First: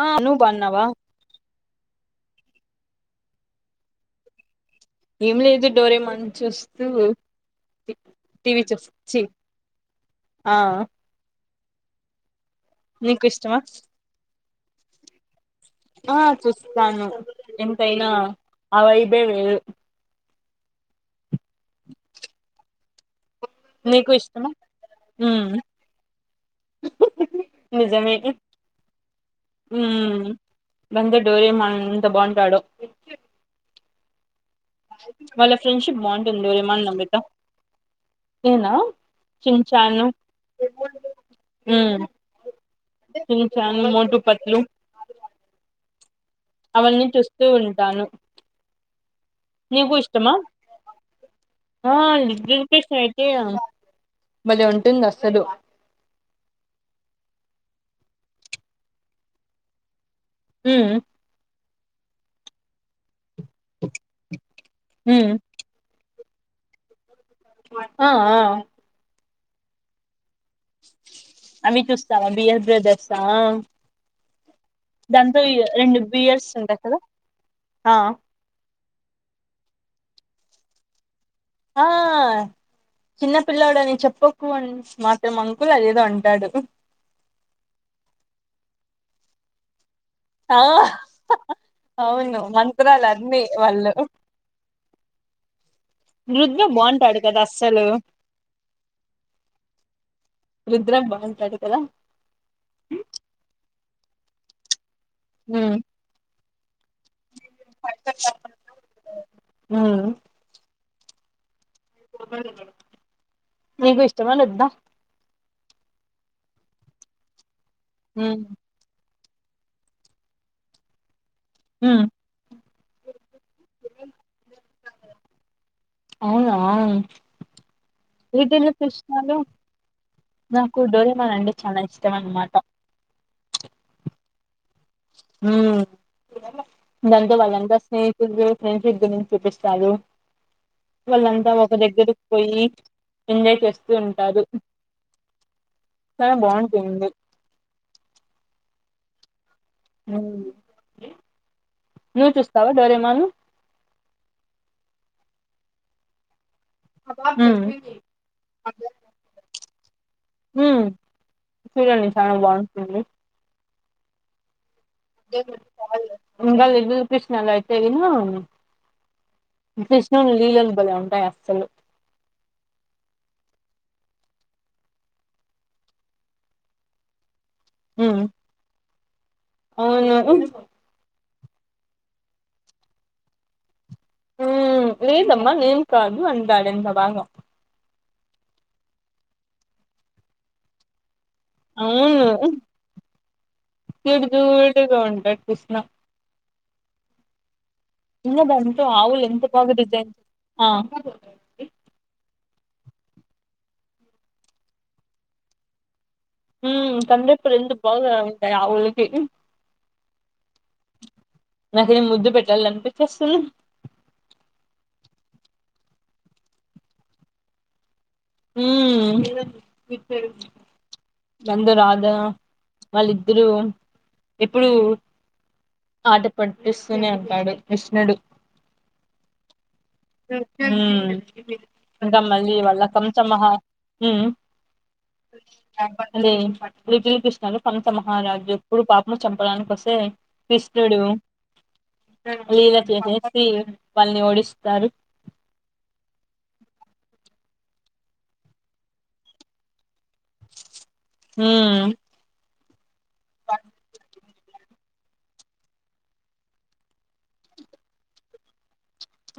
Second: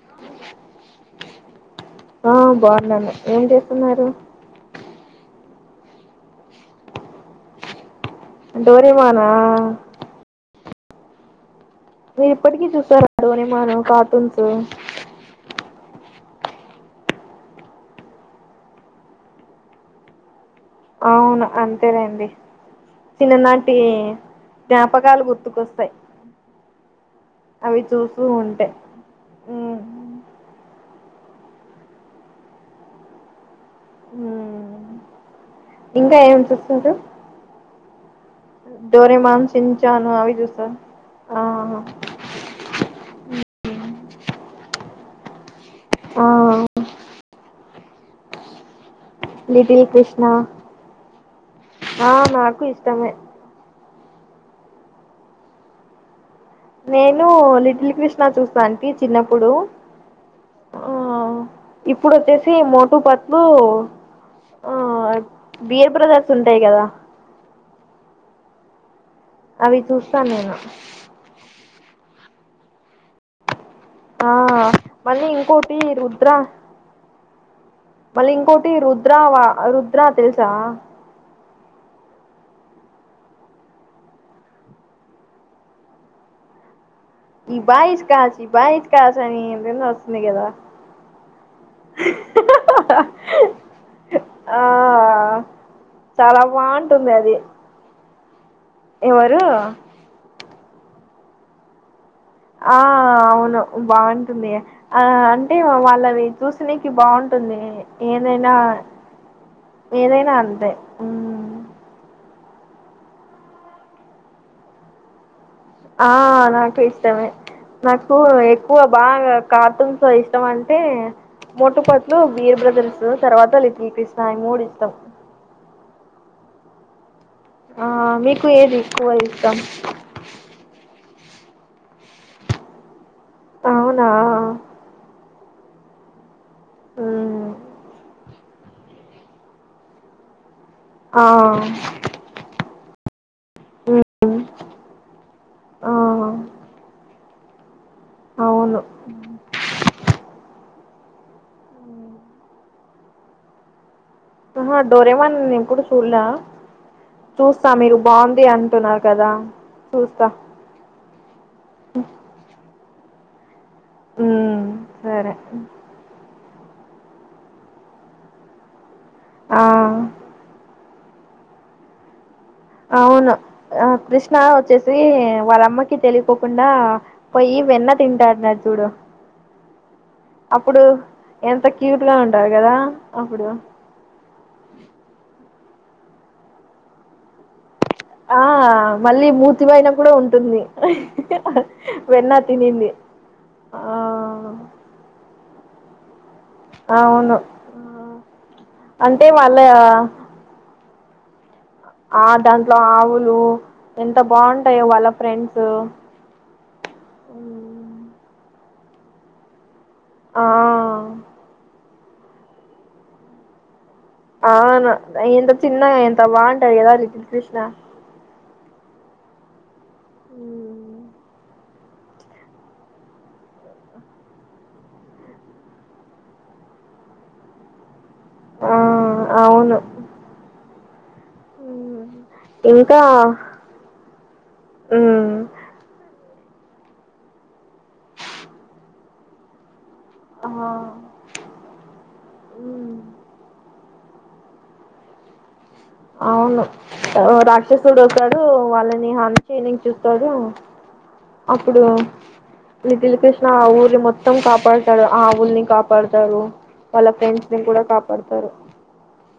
ఆ నూ బన్నవా ఆ బాగున్నాను ఏం చేస్తున్నారు. ఏం లేదు డోరే మాన్ చూస్తూ టీవీ చూస్ డోరేమాన్ చి ఆ మీరు ఇప్పటికీ చూస్తారా నీకు ఇష్టమా డోరేమాన్ కార్టూన్స్ [unintelligible] ఆ చూస్తాను ఎంతైనా ఆవైబే వేరు అవును. అంతేనండి. చిన్ననాటి నీకు ఇష్టమా జ్ఞాపకాలు ఉమ్ గుర్తుకొస్తాయి. అవి నిజమే చూస్తూ ఉంటే బండ డోరేమాన్ ఎంత బాగుంటాడో హ్మ్ వాళ్ళ ఫ్రెండ్షిప్ బాగుంటుందిళమన నంబత డోరే మాన్ చించాను ఆవి జూ స ఆ ఉమ్ రటుపట్లు ఆ అవన్నీ చూస్త తూ ఉంటాను లిటిల్ నీకు కృష్ణ ఇష్టమా ఆ నాకు [unintelligible] ఇష్టమ ఇష్టమే అయితే బలే ఉంటుంది అసలు నేను లిటిల్ కృష్ణా చూసా అంటీ చిన్నప్పుడు మ్ఉ ఆ ఇప్పుడు ఒచ్చేసి మోటు పత్ బో అ ఉమ్ బియర్ బ్రద స్ ఉంటాయి కదా ఆ ఆ అవి చూస్తాను నేను అమి చూస్తావా బియస్ బ్రదర్సా ఆ మళ్ళీ ఇంకోటి రెండు రుద్ర బియర్స్ ఉంటాయి కదా ఆ మళ్ళీ ఇంకోటి రుద్రవా రుద ఆ తెలుసా ఆ చిన్న పిల్లడుని చెప్పకు అ మాత్రం అంకుల్ అదేదో అంటాడు ఈ బైష్ కాచ్చ ఈ బైస్ కాచ్చని వి ఆ హ్ హహహహఅవును మంత్రాలు అన్నీ వాళ్ళు ఆ చాలా వృదు్ర బాఉంటాడు కదా అస్సలు ఎవరూ రుద్ర బాఉంటాడు కదా ఆ అవును బాఉంటుంది ఆ అంటే ఉమ్ వాళ్ళవి చూసి బాఉం ఉంటుంది ఏదైనా ఉమ్ ఏదైనా అంతే నీకూ ఇష్టమా లద్దా ఆ నాకు ఇష్టమే నాకు ఉమ్ ఎక్కువ బాగా కాటూన్స్ అ ఇష్టం అంటే మోటూ ఉమ్ పత్లు వీర బ్రదర్ తు తర్వాత లిటిల్ కృష్ణా యి మూడు ఇష్టం అవునా ఆ మీకు లిటిల్ ఏది ఎక్కువ కృష్ణలో ఇస్తాం నాకు డోరేమాన్ చాలా ఇష్టం అనమాట అవునా మ్ నందలు మ్మ్ అలందా స్నేహితులు నద్ద నం [unintelligible] కష్టాలు ఆ వాళ్ళంతా ఒక దగ్గరకు పోయి ఎంజాయ్ చేస్తూ మ్మ్. ఉంటారు ఆ క బాగుంటుంది అవును ఆ నువ్వు చూస్తావా డోరేమాలు ఒహొ డోరేమన్ నిను కూడ చూల్ల ఉమ్ చూస్తా మీరు బాగుంది అంటున్నారు కదా చూస్తా హ్మ్ చూడండి చాలా బాగుంటుంది ఊ దేకుడు ఇంకాచాల్లె ఇంగా లిటిల్ కృష్ణ లొ అయితే గిన ఆ కృష్ణుని లీలలు బలే [unintelligible] లు అవును ఆ కృష్ణ వచ్చేసి వాళ్ళమ్మకి తెలియకోకుండా పోయి వెన్న ఉమ్ తింటన్నాడు చూడు అవును ఉమ్ అప్పుడు ఎంత క్యూట్ గా ఉంటారు కదా అప్పుడు ఉ లేద్ లేమ్మా నేన్ తాగి అంథడింత [unintelligible] వాగ ఆ మళ్ళీ మూతి మీదన కూడా ఉంటుంది అహ్హ వెన్న తినింది ఆ క్యూట్ క్యూట్ గా ఉంటాడు కృష్ణ అవును ఇంగా దానికి ఆవులు అంటే ఎంత వాళ్ళ [unintelligible] ఆ దాంట్లో ఆవులు ఎంత బాగుంటాయో వాళ్ళ ఫ్రెండ్స్ ఉ కండ్రెఎప్పులు ఎంత బాగా ఆ యావులకి ఆ నాకేం ముద్దు పెట్టాలి అనిపించేస్తుంది అవును ఎంత చిన్నగా ఎంత బాగుంటాది కదా లిటిల్ కృష్ణ హ్మ్ నంద రాధా వాళ్ళిద్దరు ఎప్పుడు ఆట పట్టిస్తూనే అంటాడు కృష్ణుడు ఓ అవును హ్మ్ ఇంకా మళ్ళీ వాళ్ళ ఇంకా కంచ మహా హ్మ్ మ్మ్ ఉమ్ లిటిల్ కృష్ణని కాంస మహారాజు ఎప్పుడు పాపము చంపడానికి వసు హ్మ్ ఆ కృష్ణుడు లీల మ్మ్ చేసేసి వాళ్ళది ఓడిస్. తరుక్. అవును, రాక్షసుడు వస్తాడు, వాళ్ళని హాంసి ని, చూ. ఉమ్ అప్పుడు. లిటిల్ కృష్ణ, ఆ ఊరిని మొత్తం, కాప. పాడుతారు, ఆవుల్ని కాపాడతారు, వాళ్ళ ఫ్రెండ్స్ ని కూడా, కాపాడుతారు.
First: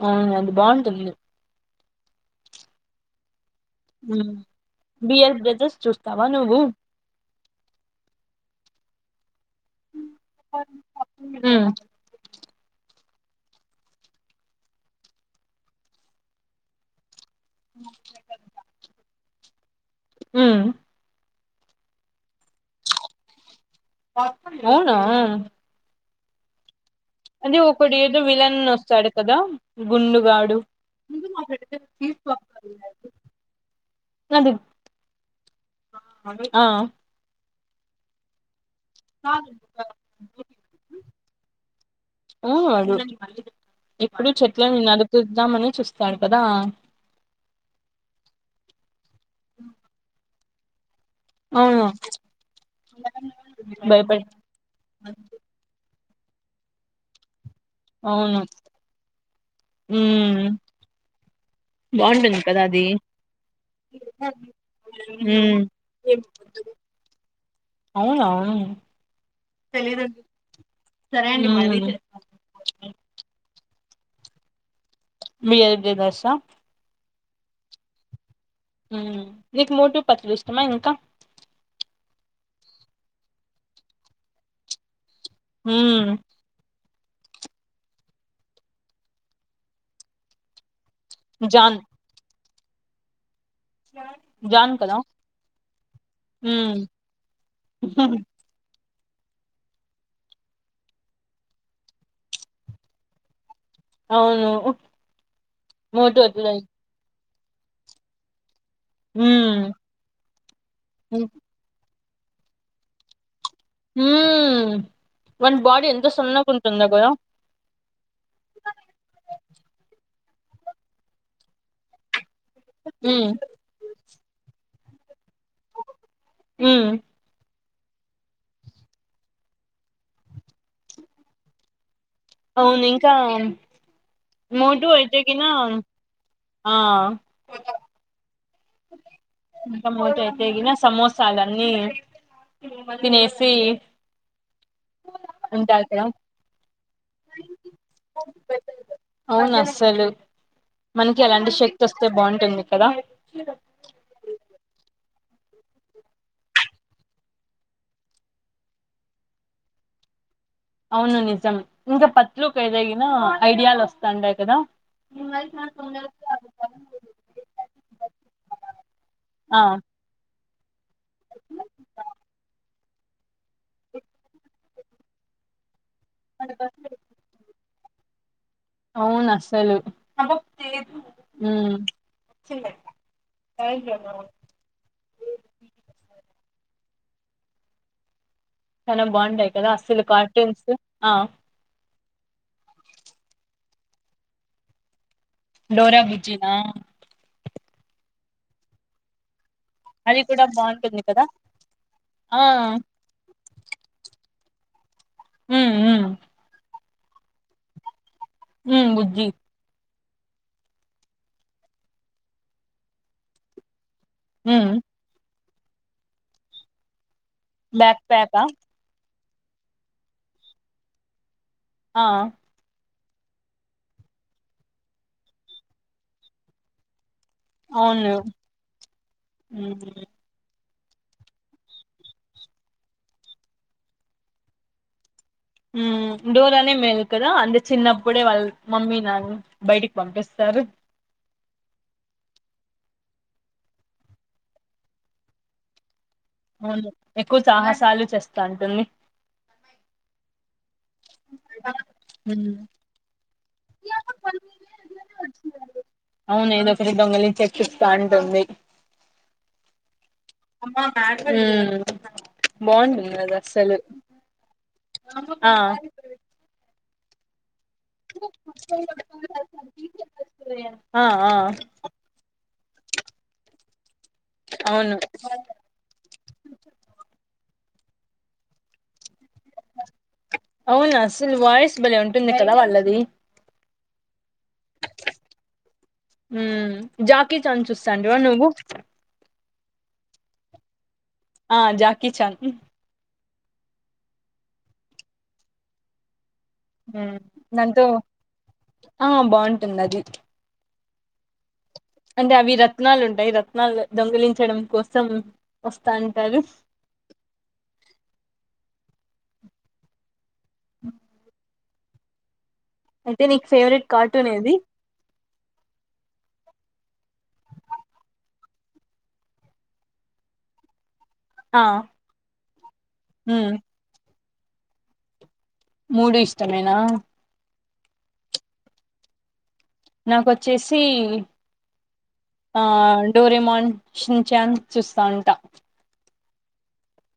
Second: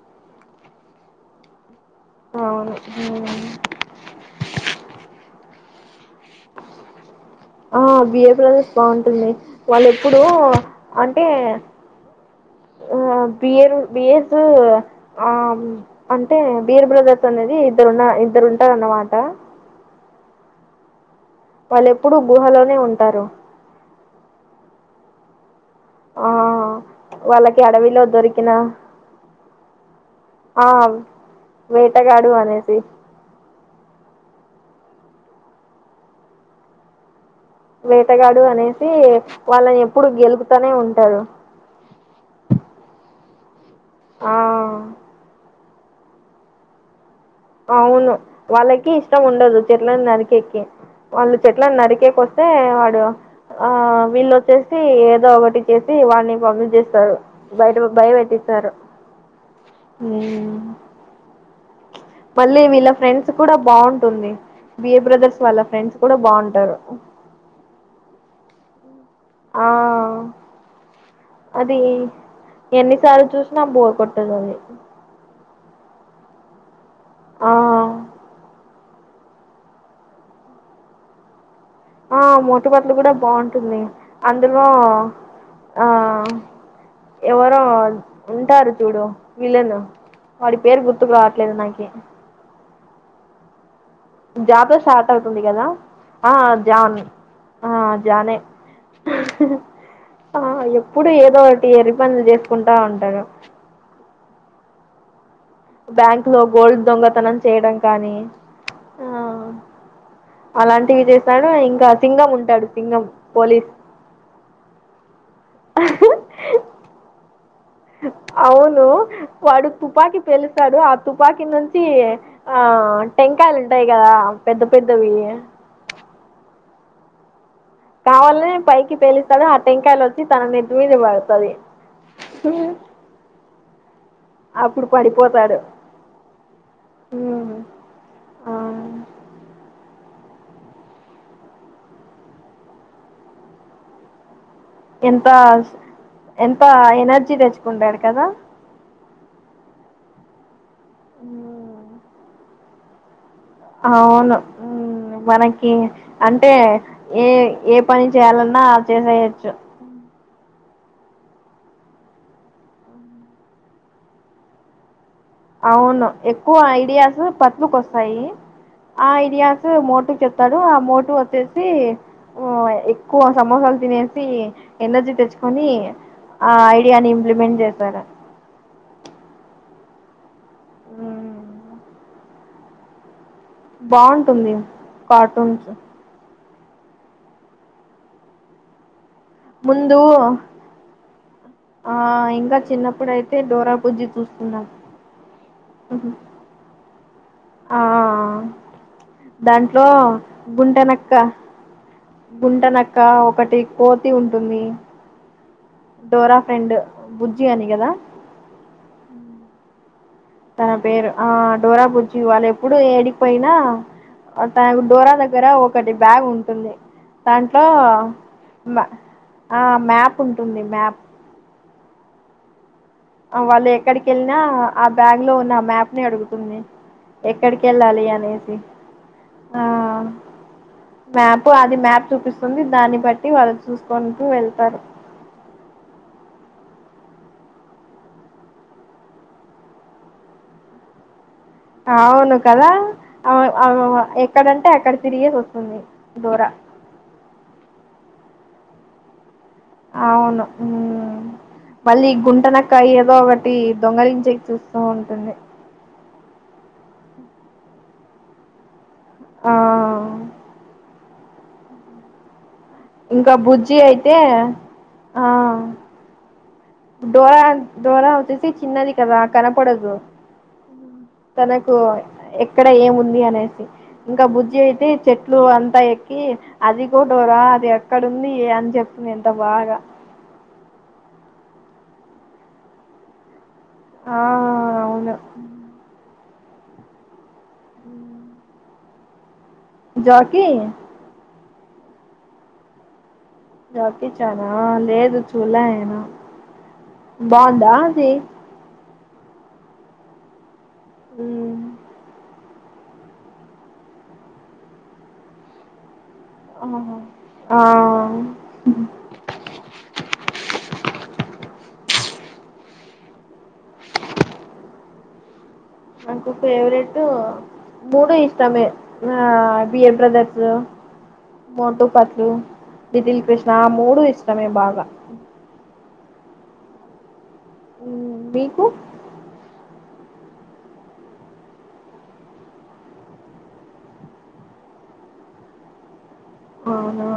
అవును, అది బాట్టుంది. అవును, ఉమ్. ఉమ్. బియర్ బ్రదర్స్ చూస్తావా, నువ్వు. ఆ బిఏ సె ల్ బాటుంది. వాళ్ళ ఎప్పుడూ. అంటే. ఉమ్ ఆ బియర్, బియస్, ఆ అంటే, బియర్ బ్రదర్. అనేది ఇద్దరున్న, ఇద్దరు ఉంటారు, అన్నమాట. ఉమ్. వాళ్ళెప్పుడూ, గుహలోనే ఉంటారు. అవున. ఆ. అదే వాళ్ళకి ఒకడు అడవిలో ఏదో, దొరికిన విలన్ వస్తాడు కదా. గుండుగాడు. ఆ వేటగాడు అనేసి ఆ. వేటగాడు, అనే. ఉమ్ వాళ్ళని ఎప్పుడు, గెలుపుతానే ఉంటడు. అ ఎప్పుడు చెట్ల నీ నరికిద్దామని. చుస్తాడు కదా. అవును, వాళ్ళకి ఇష్టం ఉండదు, చెట్లను నరికె. ఓకే. వాళ్ళు చెట్లను అవును నరికేపొతే, వాడు, ఆ భయపడి వీళ్ళొచ్చేసి, ఏదో ఒకటి చేసి. [unintelligible] బయట, అవును బయపెటిస్తారు ఉమ్. బాగుంటుంది మళ్ళీ కదా అది వీళ్ళ ఫ్రెండ్స్ కూడా బాటుంది, బి బ్రదర్స్ వాళ్ళ ఉమ్ ఫ్రెండ్స్ కూడా బాటరు, అవునా ఉమ్ ఆ అది ఎన్నిసార్లు చుసి. నాకు బోర్ కొట్టలేదు. మీ ఎ దష. ఆ. నీకు, మొటు పత్లు ఇష్టమా, ఇంకా. ఆ మొటుపత్లు కూడా, బాటుంది. అందులో. ఆ. ఉమ్ ఎవరో ఉంటారు చూడు విలన్ వాడి పేరు గుర్తు గుర్తుకు రావట్లేదు జాన్ నాకి జాన్ జాతర కదా స్టార్ట్ అవుతుంది కదా ఆ హ్మ్ జాన్ ఆ జానే ఆ ఎప్పుడు ఏదో ఒకటి ఎర్రిపనులు చేసుకుంటా ఉంటాడు. అవును హు బ్యాంక్ లో గోల్డ్ దొంగతనం చేయడం కానీ ఆ హ్మ్ అలాంటివి హ్మ్ చేసాడు ఇంకా సింగం ఉంటాడు సింగం పోలీస్ హు వాని బాడి ఎంత సన్నగా ఉంట తుందో కదా అవును వాడు తుపాకీ పేలుస్తాడు ఆ తుపాకీ నుంచి ఆ హ్మ్ టెంకాయలు ఉంటాయి గదా పెద్ద పెద్దవీ హు కావాలనే పైకి తేలిస్తాడు ఆ టెంకాయలు వచ్చి తన నెత్తి మీద పడతది. అవును ఇంకా మోటు అప్పుడు అయితే గీన పడిపోతాడు ఆ అ ఇంక మోటు అయితేగిన సమోసాలన్నీ తినేసి ఎంత ఉంటారు కదా ఎంత ఎనర్జీ తెచ్చుకుంటాడు కదా అవును అస్సలు మనకి అలాంటి శక్తి ఉమ్. వస్తే బాగుంటుంది. కదా అవును మనకి అంటే ఏ ఏ పని చేయాలన్నా చేసేయొచ్చు. అవును నిజం ఇంకా పత్లు అయితే గిన ఐడియాలు వస్తాంటాయి గదా అవును ఎక్కువ ఐడియాస్ పత్లు కు వస్తాయి. ఆ ఆ ఐడియాస్ మోటు చెప్ వస్తాడు ఆ మోటు వచ్చేసి హు ఎక్కువ సమోసాలు తినేసి ఎనర్జీ తెచ్చుకొని ఆ ఐడియాని ఇంప్లిమెంట్ చే సరే అవునా అసలు మ్మ్. హు [unintelligible] బాగుంటుంది కార్టూన్స్ [unintelligible] బాంటై కదా ముందు అస్సలు కార్టూన్స్ ఆ ఆ ఇంకా చిన్నప్పుడుయితే డోరా బుజ్జి చూస్తున్నాం డోరా బుజ్జి నా ఆ దాంట్లో అది కూడా బాగుంటుంది గుంటనక్క కదా ఆ గుంటనక్క ఒకటి కోతి ఉం టుంది ఉమ్ ఉమ్ డోరా ఫ్రెండ్ బుజ్జి అని గదా ఉమ్ బుజ్జి తన పేరు ఆ డోరా బుజ్జి వాళ్ళు ఎప్పుడు ఏడికిపోయినా ఉమ్ పట్టాగు డోరా దగ్గర ఒకటి బ్యాగ్ ఉంటుంది దాంట్లో బ్యాక్ ప్యాకా మా ఆ మ్యాప్ ఉంటుంది మ్యాప్ ఆ ఆ వాళ్ళు ఎక్కడికెళ్ళినా ఆ బ్యాగ్ లో ఉన్న ఆ మ్యాప్ ని అడుగుతుంది ఎక్కడికి వెళ్ళాలి అవును అనేసి ఆ ఉమ్ మ్యాప్ అది మ్యాప్ చూపిస్తుంది దాన్ని బట్టి వాళ్ళు చూసుకుంటూ వెళ్తారు ఉమ్ డోరా నే మేలు కదా అంటే చిన్నప్పుడే వాళ్ళ మమ్మీ నాన్న బయటికి పంపిస్తారు అవును కదా ఆ ఎక్కడంటే అక్కడ తిరిగేసి వస్తుంది డోరా అవును ఎక్కువ సాహసాలు చేస్తా స్తంటోంది అవును ఉమ్ మళ్ళీ ఉమ్ గుంటంనక్క ఏదో ఒక టి దొంగలించేకి చూస్తూ ఉంటుంది తాంట ఉంది ఆ అమ్మా మ ఉమ్ బాగుంటుంది ఇంకా అది బుజ్జి అస్సలు అయితే ఆ డోరా డోరా వచ్చేసి చిన్నది కదా కనపడదు ఆ ఆ తనకు ఎక్కడ ఏముంది అనేసి ఇంకా బుజ్జి అయితే అవును చెట్లు అంతా ఎక్కి అది గో డోరా అది ఎ అక్కడ ఉంది అని చెప్తుంది ఎంత బాగా అవును అసలు వాయిస్ భలే ఉంటుంది కదా వాళ్ళది ఆ అవును ఉమ్ జాకీచాన్ చూస్తంటివా నువ్వు జాకి ఆ జాకి చాన్ జకీ చానా లేదు చుళ్ళ్య నేను హ్మ్. బందా దాంతో అది ఆ బాగుంటుంది అది ఉ అంటే అవి రత్నాలు ఉంటాయి రత్నాలు దొంగలించడం కోసం వస్తా అంటారు అహహ ఆ ఉ అయితే నీకు ఫేవరెట్ కార్టూన్ ఏది నాకు ఫేవరెట్ మూడు ఇష్టమే ఆ బియర్ బ్రదర్స్ ఆ మోటు పత్లు లిటిల్ కృష్ణ మ్మ్ ఆ మూడు ఇష్ తమమయం బాగా మూడు ఇష్టమేనా మ్ మీకు నాకోచ్చేసి ఆ డోరేమాం సించన్ చూస్తా ఉంటా అవునా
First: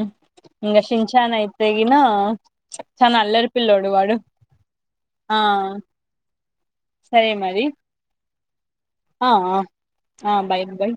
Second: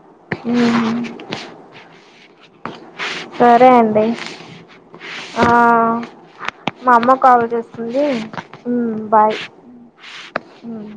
మ్ ఇంగ హ్మ్. సింఛాన్ ఐతేగిన సరే అండి ఆ మా అమ్మ సరే కాల్ మరి చేస్తుంది హ్మ్. ఆ బాయ్ ఆ అ బై హ్మ్. బై